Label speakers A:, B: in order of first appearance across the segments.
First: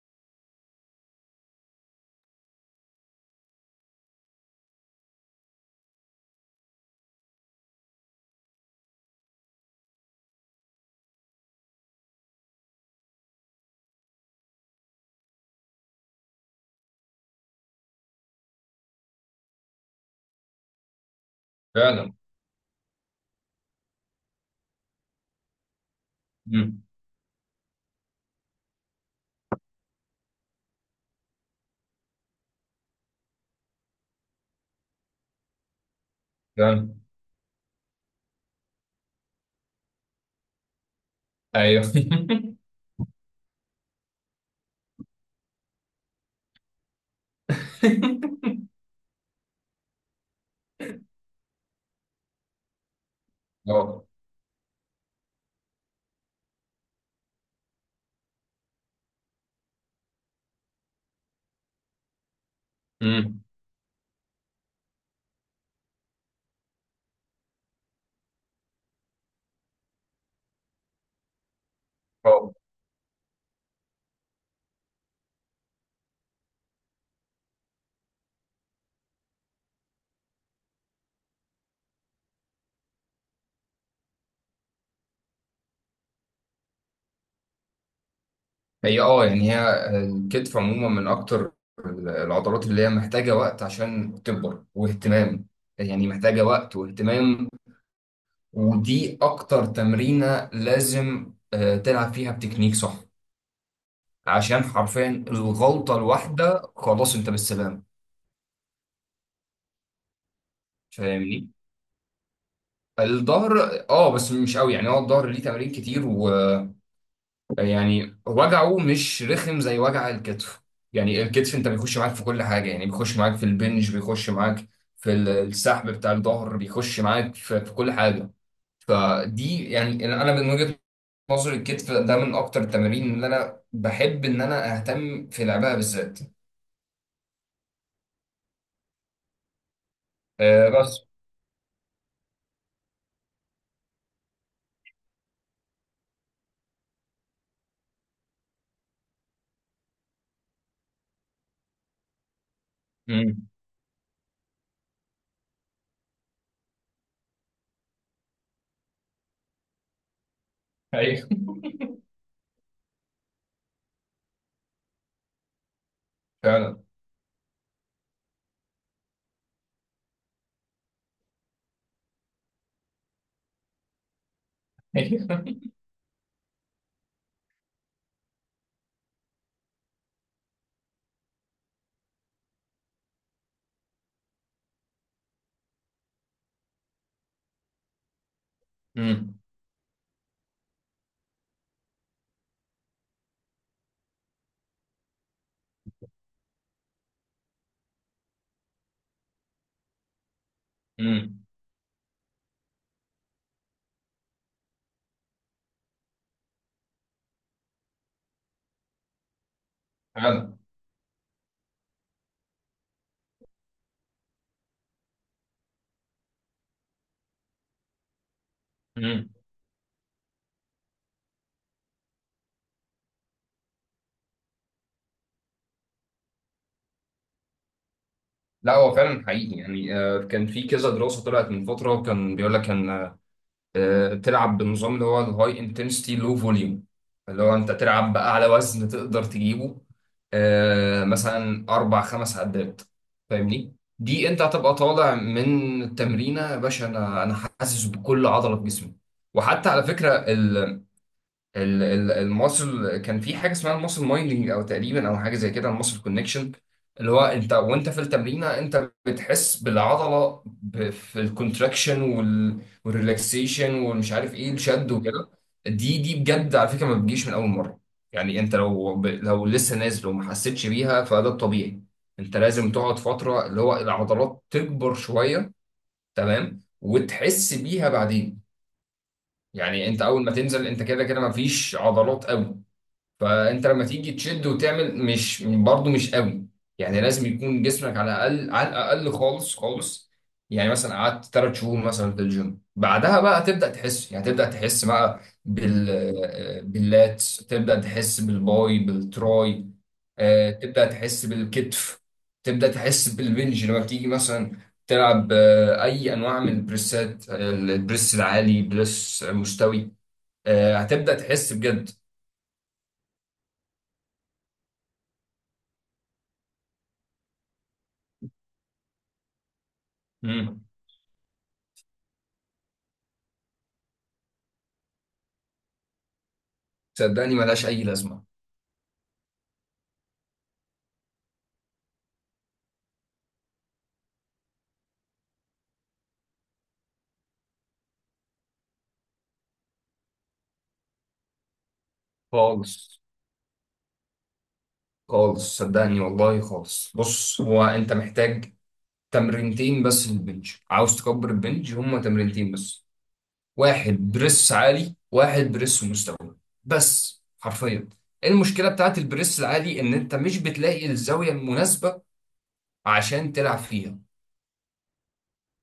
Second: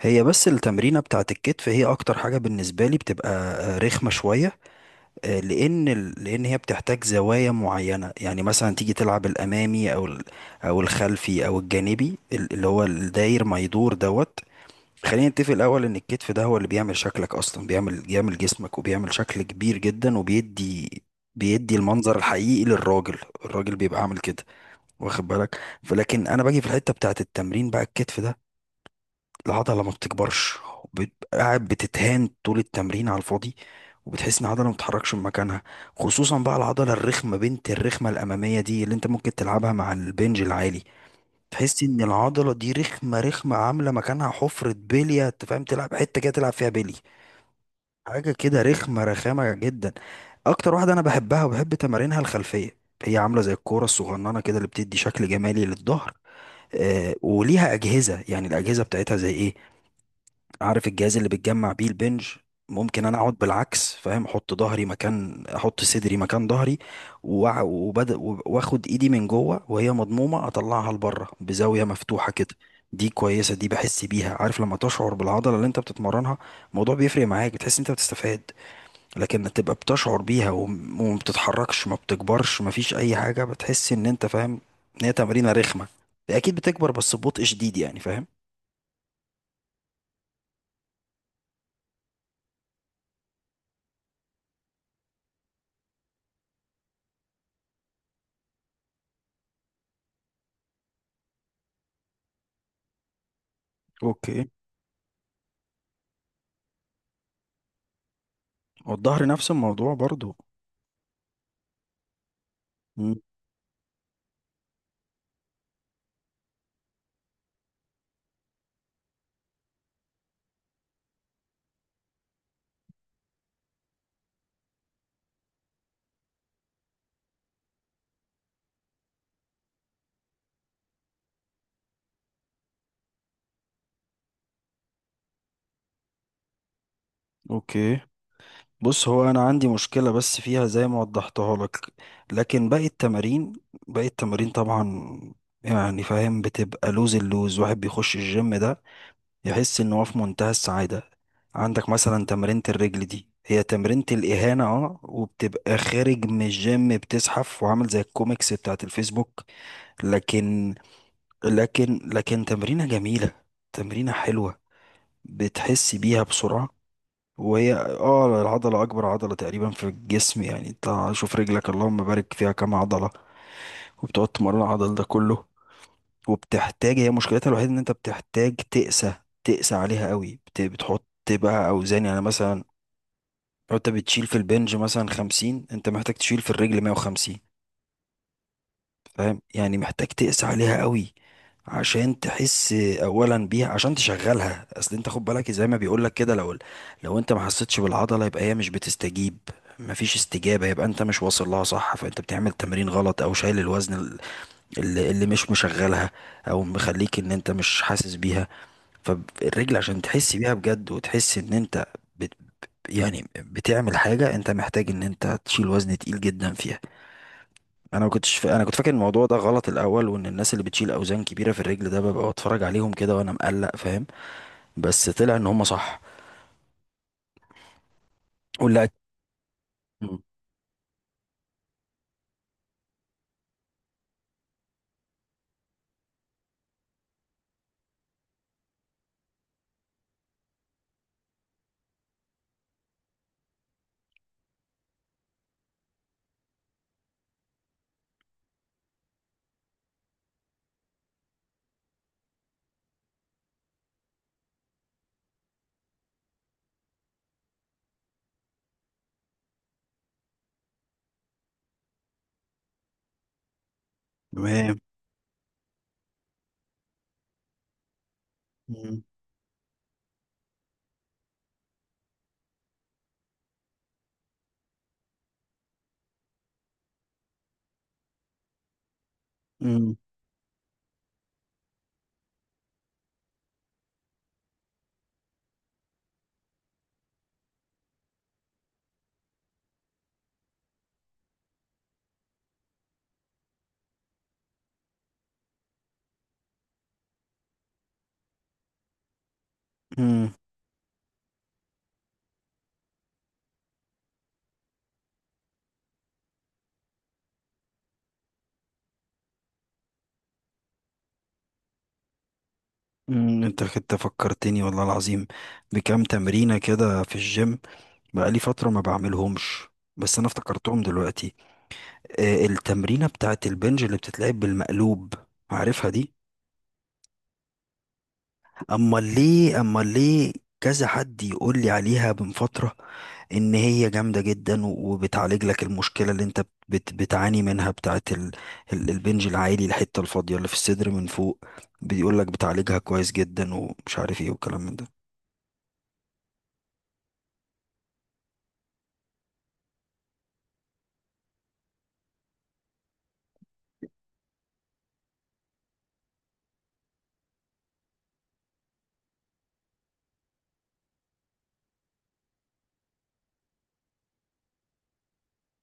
A: هي بس التمرينة بتاعت الكتف، هي أكتر حاجة بالنسبة لي بتبقى رخمة شوية. لأن لأن هي بتحتاج زوايا معينة، يعني مثلا تيجي تلعب الأمامي أو أو الخلفي أو الجانبي، اللي هو الداير ما يدور دوت. خلينا نتفق الأول إن الكتف ده هو اللي بيعمل شكلك، أصلا بيعمل جسمك، وبيعمل شكل كبير جدا، وبيدي
B: فعلا.
A: المنظر الحقيقي للراجل. الراجل بيبقى عامل كده، واخد بالك؟ فلكن انا باجي في
B: امم
A: الحته بتاعت التمرين بقى، الكتف ده، العضلة ما بتكبرش، قاعد بتتهان طول التمرين على الفاضي، وبتحس ان العضلة ما بتتحركش من مكانها. خصوصا بقى العضلة
B: فعلا.
A: الرخمة بنت الرخمة الأمامية دي، اللي انت ممكن تلعبها مع البنج العالي، تحس
B: ايوه.
A: ان العضلة دي رخمة رخمة، عاملة مكانها حفرة بلية، انت فاهم، تلعب حتة كده تلعب فيها بلي. حاجة كده رخمة، رخامة جدا. اكتر واحدة انا بحبها وبحب تمارينها الخلفية، هي عاملة زي الكورة
B: اه.
A: الصغننة كده، اللي بتدي شكل جمالي للظهر. آه، وليها أجهزة، يعني الأجهزة بتاعتها زي ايه؟ عارف الجهاز اللي بتجمع بيه البنج؟ ممكن انا اقعد
B: امم
A: بالعكس، فاهم، احط ظهري مكان، احط صدري مكان ظهري، وبدأ، واخد ايدي من جوه وهي مضمومه، اطلعها لبره بزاويه مفتوحه كده.
B: اه.
A: دي كويسه، دي بحس بيها، عارف لما تشعر بالعضله اللي انت بتتمرنها؟ الموضوع بيفرق معاك، بتحس انت بتستفاد. لكن تبقى بتشعر بيها، وما بتتحركش، ما بتكبرش، ما فيش اي حاجه، بتحس ان انت فاهم ان هي تمرينه رخمه. اكيد بتكبر بس ببطء شديد، يعني فاهم.
B: هي يعني هي الكتف عموما من اكتر العضلات اللي هي محتاجه وقت عشان تكبر واهتمام. يعني محتاجه وقت واهتمام. ودي اكتر تمرينه لازم تلعب فيها بتكنيك صح،
A: اوكي.
B: عشان حرفيا الغلطه الواحده خلاص انت بالسلام.
A: والظهر نفس الموضوع برضو.
B: فاهمني؟
A: مم.
B: الظهر. اه بس مش قوي. يعني هو الظهر ليه تمارين كتير و... يعني وجعه مش رخم زي وجع الكتف. يعني الكتف انت بيخش معاك في كل حاجه. يعني بيخش معاك في البنج، بيخش معاك في السحب بتاع الظهر، بيخش معاك في كل حاجه. فدي يعني انا من وجهه نظري الكتف ده من اكتر التمارين اللي انا بحب ان انا اهتم في لعبها بالذات.
A: اوكي. بص، هو انا عندي مشكله بس فيها
B: آه،
A: زي ما
B: بس.
A: وضحتها لك، لكن باقي التمارين، باقي التمارين طبعا، يعني فاهم، بتبقى لوز. اللوز واحد بيخش الجيم ده، يحس ان هو في منتهى السعاده. عندك مثلا تمرينة الرجل دي،
B: امم
A: هي تمرينة الإهانة، وبتبقى خارج من الجيم بتزحف، وعامل زي الكوميكس بتاعت الفيسبوك. لكن،
B: ايوه.
A: لكن تمرينة جميلة، تمرينة حلوة، بتحس بيها بسرعة.
B: فعلا.
A: وهي العضلة أكبر عضلة تقريبا في الجسم، يعني انت شوف رجلك، اللهم بارك فيها، كام عضلة! وبتقعد تمرن العضل ده
B: ايوه.
A: كله. وبتحتاج، هي مشكلتها الوحيدة إن أنت بتحتاج تقسى، تقسى عليها قوي. بتحط بقى أوزان، يعني مثلا لو أنت بتشيل في البنج مثلا 50، أنت محتاج تشيل في الرجل 150. فاهم
B: امم.
A: يعني، محتاج تقسى عليها قوي عشان تحس اولا بيها، عشان تشغلها. اصل انت خد بالك زي ما بيقولك كده، لو انت ما حسيتش بالعضله، يبقى هي مش بتستجيب، مفيش استجابه، يبقى انت مش
B: امم.
A: واصل لها صح، فانت بتعمل تمرين غلط، او شايل الوزن اللي مش مشغلها، او مخليك ان انت مش حاسس بيها. فالرجل عشان تحس بيها
B: فعلا.
A: بجد، وتحس ان انت بت يعني بتعمل حاجه، انت محتاج ان انت تشيل وزن تقيل جدا فيها. انا ما كنتش فا... انا كنت فاكر الموضوع
B: امم.
A: ده غلط الاول، وان الناس اللي بتشيل اوزان كبيره في الرجل ده، ببقى بتفرج عليهم كده وانا مقلق، فاهم. بس طلع ان هم صح،
B: لا،
A: ولا؟
B: هو فعلا حقيقي. يعني
A: مم.
B: كان في كذا دراسة طلعت من فترة كان بيقول لك ان تلعب بالنظام اللي هو الهاي انتنسيتي لو فوليوم، اللي هو انت تلعب باعلى وزن تقدر تجيبه، مثلا اربع خمس عدات. فاهمني؟ دي انت هتبقى طالع من التمرينه يا باشا. انا حاسس بكل عضله في جسمي. وحتى على فكره، الماسل، كان في حاجه اسمها الماسل مايندنج او تقريبا او حاجه زي كده الماسل كونكشن، اللي هو انت وانت في التمرينه انت بتحس بالعضله في الكونتراكشن والريلاكسيشن والمش عارف ايه
A: تمام.
B: الشد وكده. دي بجد على فكره ما بتجيش من اول مره. يعني انت لو
A: مم.
B: ب- لو لسه نازل وما حسيتش بيها فده الطبيعي. انت لازم تقعد فتره اللي هو العضلات تكبر شويه، تمام، وتحس بيها بعدين. يعني
A: مم.
B: انت اول ما تنزل انت كده كده ما فيش عضلات قوي، فانت لما تيجي تشد وتعمل مش برضه مش قوي. يعني لازم يكون جسمك على الاقل، على الاقل خالص خالص. يعني مثلا قعدت 3 شهور مثلا في الجيم بعدها بقى هتبدا تحس. يعني هتبدا تحس بقى باللات، تبدا تحس بالباي بالتراي،
A: مم.
B: تبدا تحس بالكتف، تبدا تحس بالبنج لما بتيجي مثلا تلعب اي انواع من البريسات، البريس العالي، بريس مستوي. هتبدا تحس بجد.
A: مم. انت كنت فكرتني والله العظيم بكام تمرينة كده في الجيم، بقالي فترة ما بعملهمش، بس انا
B: مم.
A: افتكرتهم دلوقتي. آه، التمرينة بتاعت البنج اللي بتتلعب بالمقلوب، عارفها دي؟
B: صدقني ملهاش أي لازمة.
A: امال ليه، امال ليه؟ كذا حد يقول لي عليها من فترة، ان هي جامدة جدا، وبتعالج لك المشكلة اللي انت بتعاني منها، بتاعت ال البنج العالي، الحتة الفاضية اللي في الصدر من فوق. بيقول لك بتعالجها
B: خالص
A: كويس جدا، ومش عارف ايه، والكلام من ده.
B: خالص، صدقني والله خالص. بص، هو أنت محتاج تمرينتين بس للبنج. عاوز تكبر البنج؟ هما تمرينتين بس، واحد بريس عالي واحد بريس مستوي، بس. حرفيا المشكلة بتاعت البريس العالي إن أنت مش بتلاقي الزاوية المناسبة عشان تلعب فيها.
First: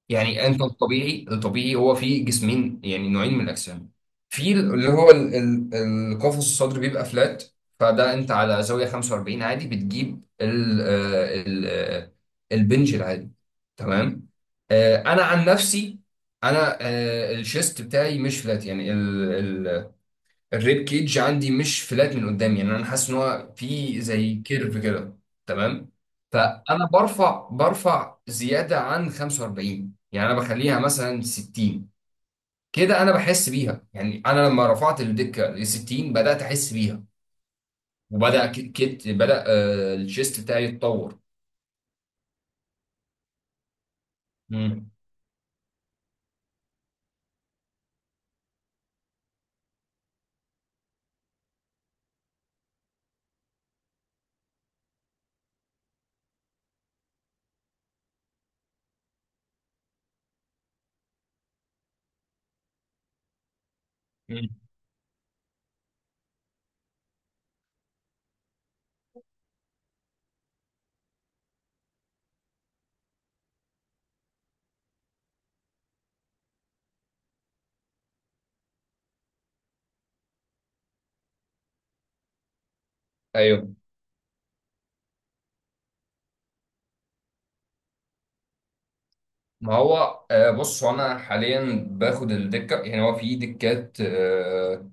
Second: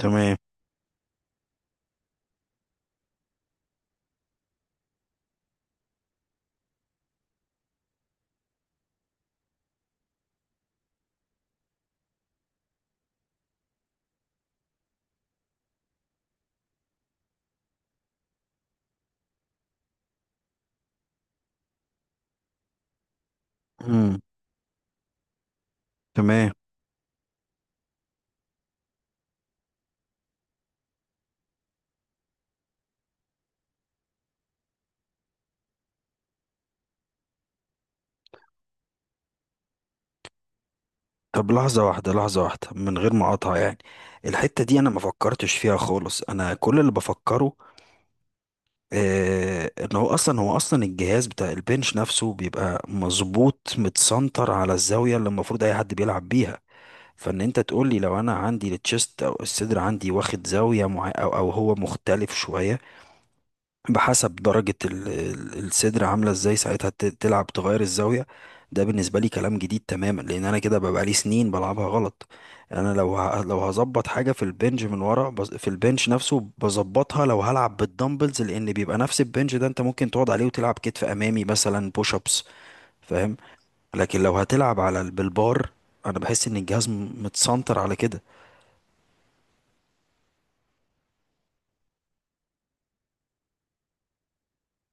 A: تمام.
B: يعني انت الطبيعي الطبيعي هو فيه جسمين، يعني نوعين من الاجسام. في اللي هو القفص الصدري بيبقى فلات، فده انت على زاويه 45 عادي بتجيب ال البنج العادي. تمام. انا عن نفسي، انا الشيست بتاعي مش فلات يعني. الريب كيج عندي مش فلات من قدام. يعني انا حاسس ان هو في
A: امم.
B: زي كيرف كده. تمام.
A: تمام.
B: فانا برفع زياده عن 45. يعني انا بخليها مثلا 60. كده انا بحس بيها. يعني انا لما رفعت الدكه ل 60 بدات احس بيها، وبدا ك- كت بدا الشيست بتاعي يتطور.
A: طب لحظة واحدة، لحظة واحدة، من غير ما اقاطع يعني. الحتة دي انا
B: مم.
A: ما فكرتش فيها خالص، انا كل اللي بفكره، آه، ان هو اصلا، هو اصلا الجهاز بتاع البنش نفسه بيبقى مظبوط، متسنتر على الزاويه اللي المفروض اي حد بيلعب بيها. فان انت تقول لي لو انا عندي التشيست او الصدر عندي واخد زاويه معينه، او هو مختلف شويه بحسب
B: مم.
A: درجة الصدر عاملة ازاي، ساعتها تلعب تغير الزاوية. ده بالنسبة لي كلام جديد تماما، لأن أنا كده ببقى لي سنين بلعبها غلط. أنا لو هظبط حاجة في البنج من ورا، في البنج نفسه بظبطها، لو هلعب بالدمبلز، لأن بيبقى نفس البنج ده، أنت ممكن تقعد عليه وتلعب كتف أمامي مثلا، بوش أبس، فاهم.
B: ايوه.
A: لكن لو هتلعب على بالبار، أنا بحس إن الجهاز متسنتر على كده.
B: ما هو بص، هو انا حاليا باخد الدكه. يعني هو في دكات، آه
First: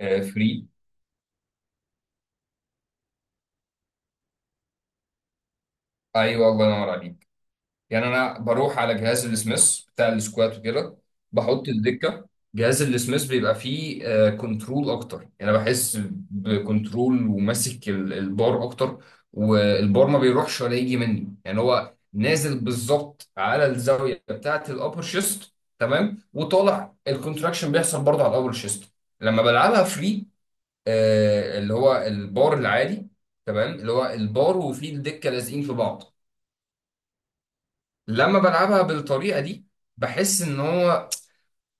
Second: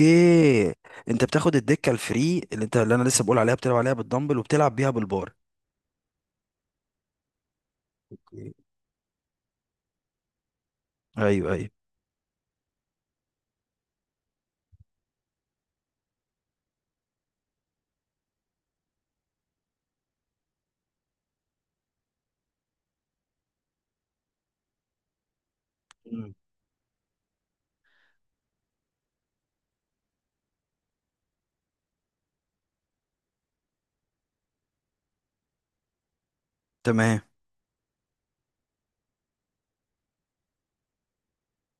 B: آه فري.
A: أنت بتاخد الدكة الفري اللي أنت، اللي أنا لسه بقول عليها، بتلعب عليها بالدمبل وبتلعب بيها بالبار.
B: ايوه، الله ينور عليك. يعني انا
A: ايوه.
B: بروح على جهاز السميث بتاع السكوات وكده،
A: ايوه.
B: بحط الدكه. جهاز السميث بيبقى فيه كنترول اكتر. يعني انا بحس بكنترول، وماسك البار اكتر. والبار ما بيروحش ولا يجي مني. يعني هو نازل بالظبط على الزاويه بتاعه الابر شيست. تمام.
A: مم.
B: وطالع الكونتراكشن بيحصل برضه على الابر شيست لما بلعبها فري، اللي هو البار العادي. تمام، اللي هو البار وفيه الدكه لازقين في بعض.
A: تمام.
B: لما بلعبها بالطريقة دي بحس ان هو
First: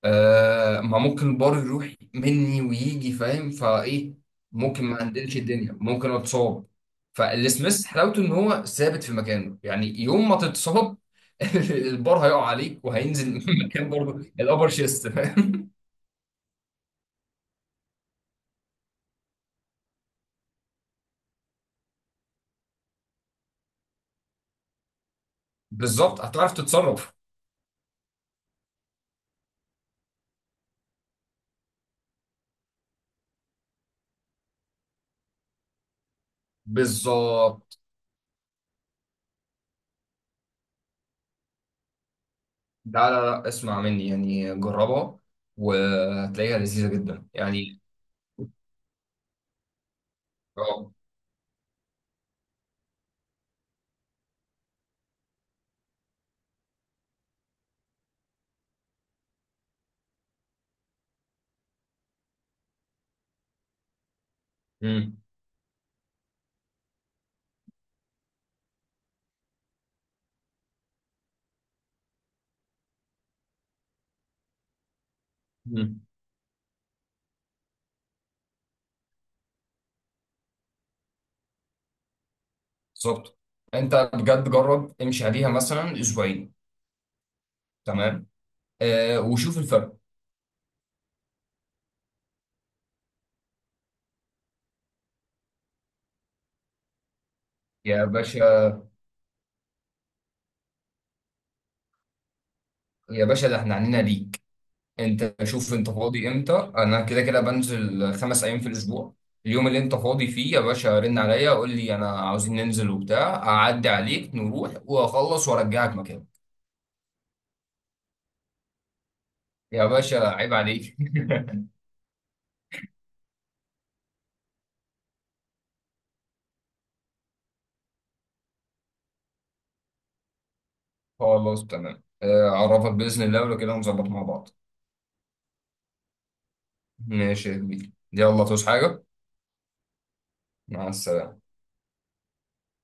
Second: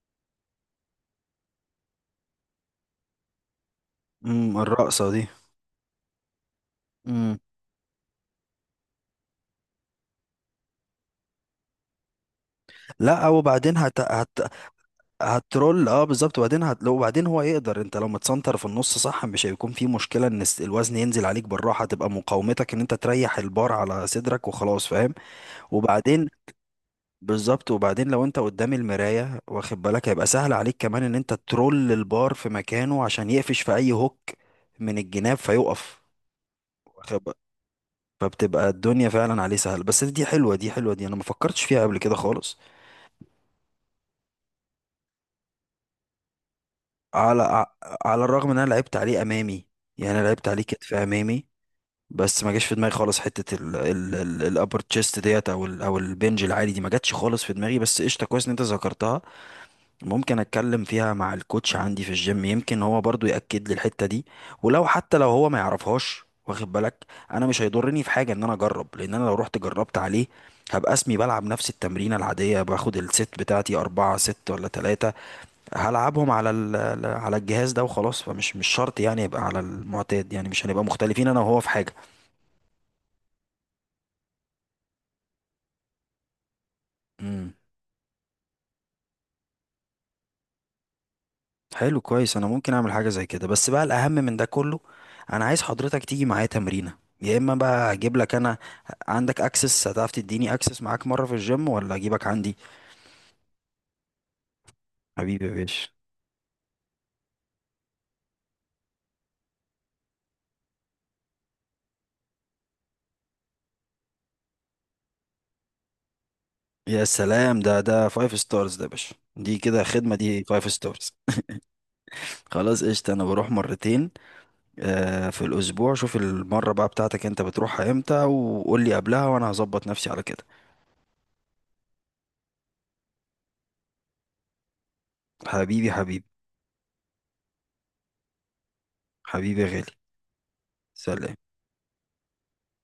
B: ما ممكن البار يروح مني ويجي. فاهم فايه؟
A: امم،
B: ممكن ما
A: الرقصه دي.
B: عندلش الدنيا، ممكن اتصاب.
A: امم.
B: فالسميث حلاوته ان هو ثابت في مكانه. يعني يوم ما تتصاب البار هيقع عليك
A: لا،
B: وهينزل من
A: وبعدين
B: مكان برضه الابر شيست، فاهم؟
A: هترول، اه بالظبط، وبعدين هت... لو وبعدين هو يقدر، انت لو متسنتر في النص صح، مش هيكون في مشكله ان الوزن ينزل عليك بالراحه، تبقى مقاومتك ان انت تريح البار على صدرك وخلاص، فاهم.
B: بالظبط،
A: وبعدين
B: هتعرف تتصرف.
A: بالظبط، وبعدين لو انت قدام المرايه، واخد بالك، هيبقى سهل عليك كمان ان انت ترول البار في مكانه عشان يقفش في اي هوك من الجناب فيقف.
B: بالظبط.
A: فبتبقى الدنيا فعلا عليه سهل. بس دي حلوه، دي حلوه، دي انا ما فكرتش فيها قبل كده خالص.
B: لا لا لا، اسمع مني يعني، جربها وهتلاقيها لذيذة جدا
A: على ع-
B: يعني.
A: على الرغم ان انا لعبت عليه امامي، يعني انا لعبت عليه
B: اه.
A: كتف امامي، بس ما جاش في دماغي خالص حته ال الابر تشيست ديت، او البنج العالي دي، ما جاتش خالص في دماغي، بس قشطه كويس ان انت ذكرتها. ممكن اتكلم فيها مع الكوتش عندي في الجيم، يمكن هو برضو يأكد لي الحتة دي، ولو
B: مم.
A: حتى لو هو ما يعرفهاش، واخد بالك، انا مش هيضرني في حاجة ان انا اجرب، لان انا لو رحت جربت عليه، هبقى اسمي بلعب نفس التمرينة العادية، باخد الست بتاعتي اربعة ست ولا تلاتة،
B: مم.
A: هلعبهم على على الجهاز ده وخلاص، فمش، مش شرط يعني، يبقى على المعتاد يعني، مش هنبقى مختلفين انا وهو في حاجة.
B: بالظبط. انت بجد جرب امشي عليها مثلا اسبوعين،
A: مم.
B: تمام، وشوف الفرق.
A: حلو، كويس، انا ممكن اعمل حاجه زي كده. بس بقى، الاهم من ده كله، انا عايز حضرتك تيجي معايا تمرينه، يا اما بقى
B: يا
A: اجيب لك انا.
B: باشا،
A: عندك اكسس؟ هتعرف تديني اكسس معاك مره في الجيم، ولا اجيبك عندي؟
B: يا باشا، ده احنا عنينا ليك. انت
A: حبيبي يا
B: شوف
A: باشا!
B: انت فاضي امتى. انا كده كده بنزل 5 ايام في الاسبوع. اليوم اللي انت فاضي فيه يا باشا رن عليا قول لي، انا عاوزين ننزل وبتاع، اعدي عليك نروح واخلص وارجعك مكان.
A: يا سلام، ده فايف ستارز، ده يا باشا، دي كده
B: يا
A: خدمه،
B: باشا
A: دي
B: عيب
A: فايف
B: عليك.
A: ستارز. خلاص، قشطه، انا بروح مرتين في الاسبوع. شوف المره بقى بتاعتك انت بتروحها امتى، وقول لي قبلها، وانا هظبط نفسي على كده.
B: خلاص تمام. اعرفك باذن الله ولو كده نظبط مع بعض.
A: حبيبي، حبيبي،
B: ماشي يا كبير، يلا تصحى حاجه.
A: حبيبي يا غالي.
B: مع
A: سلام.
B: السلامه.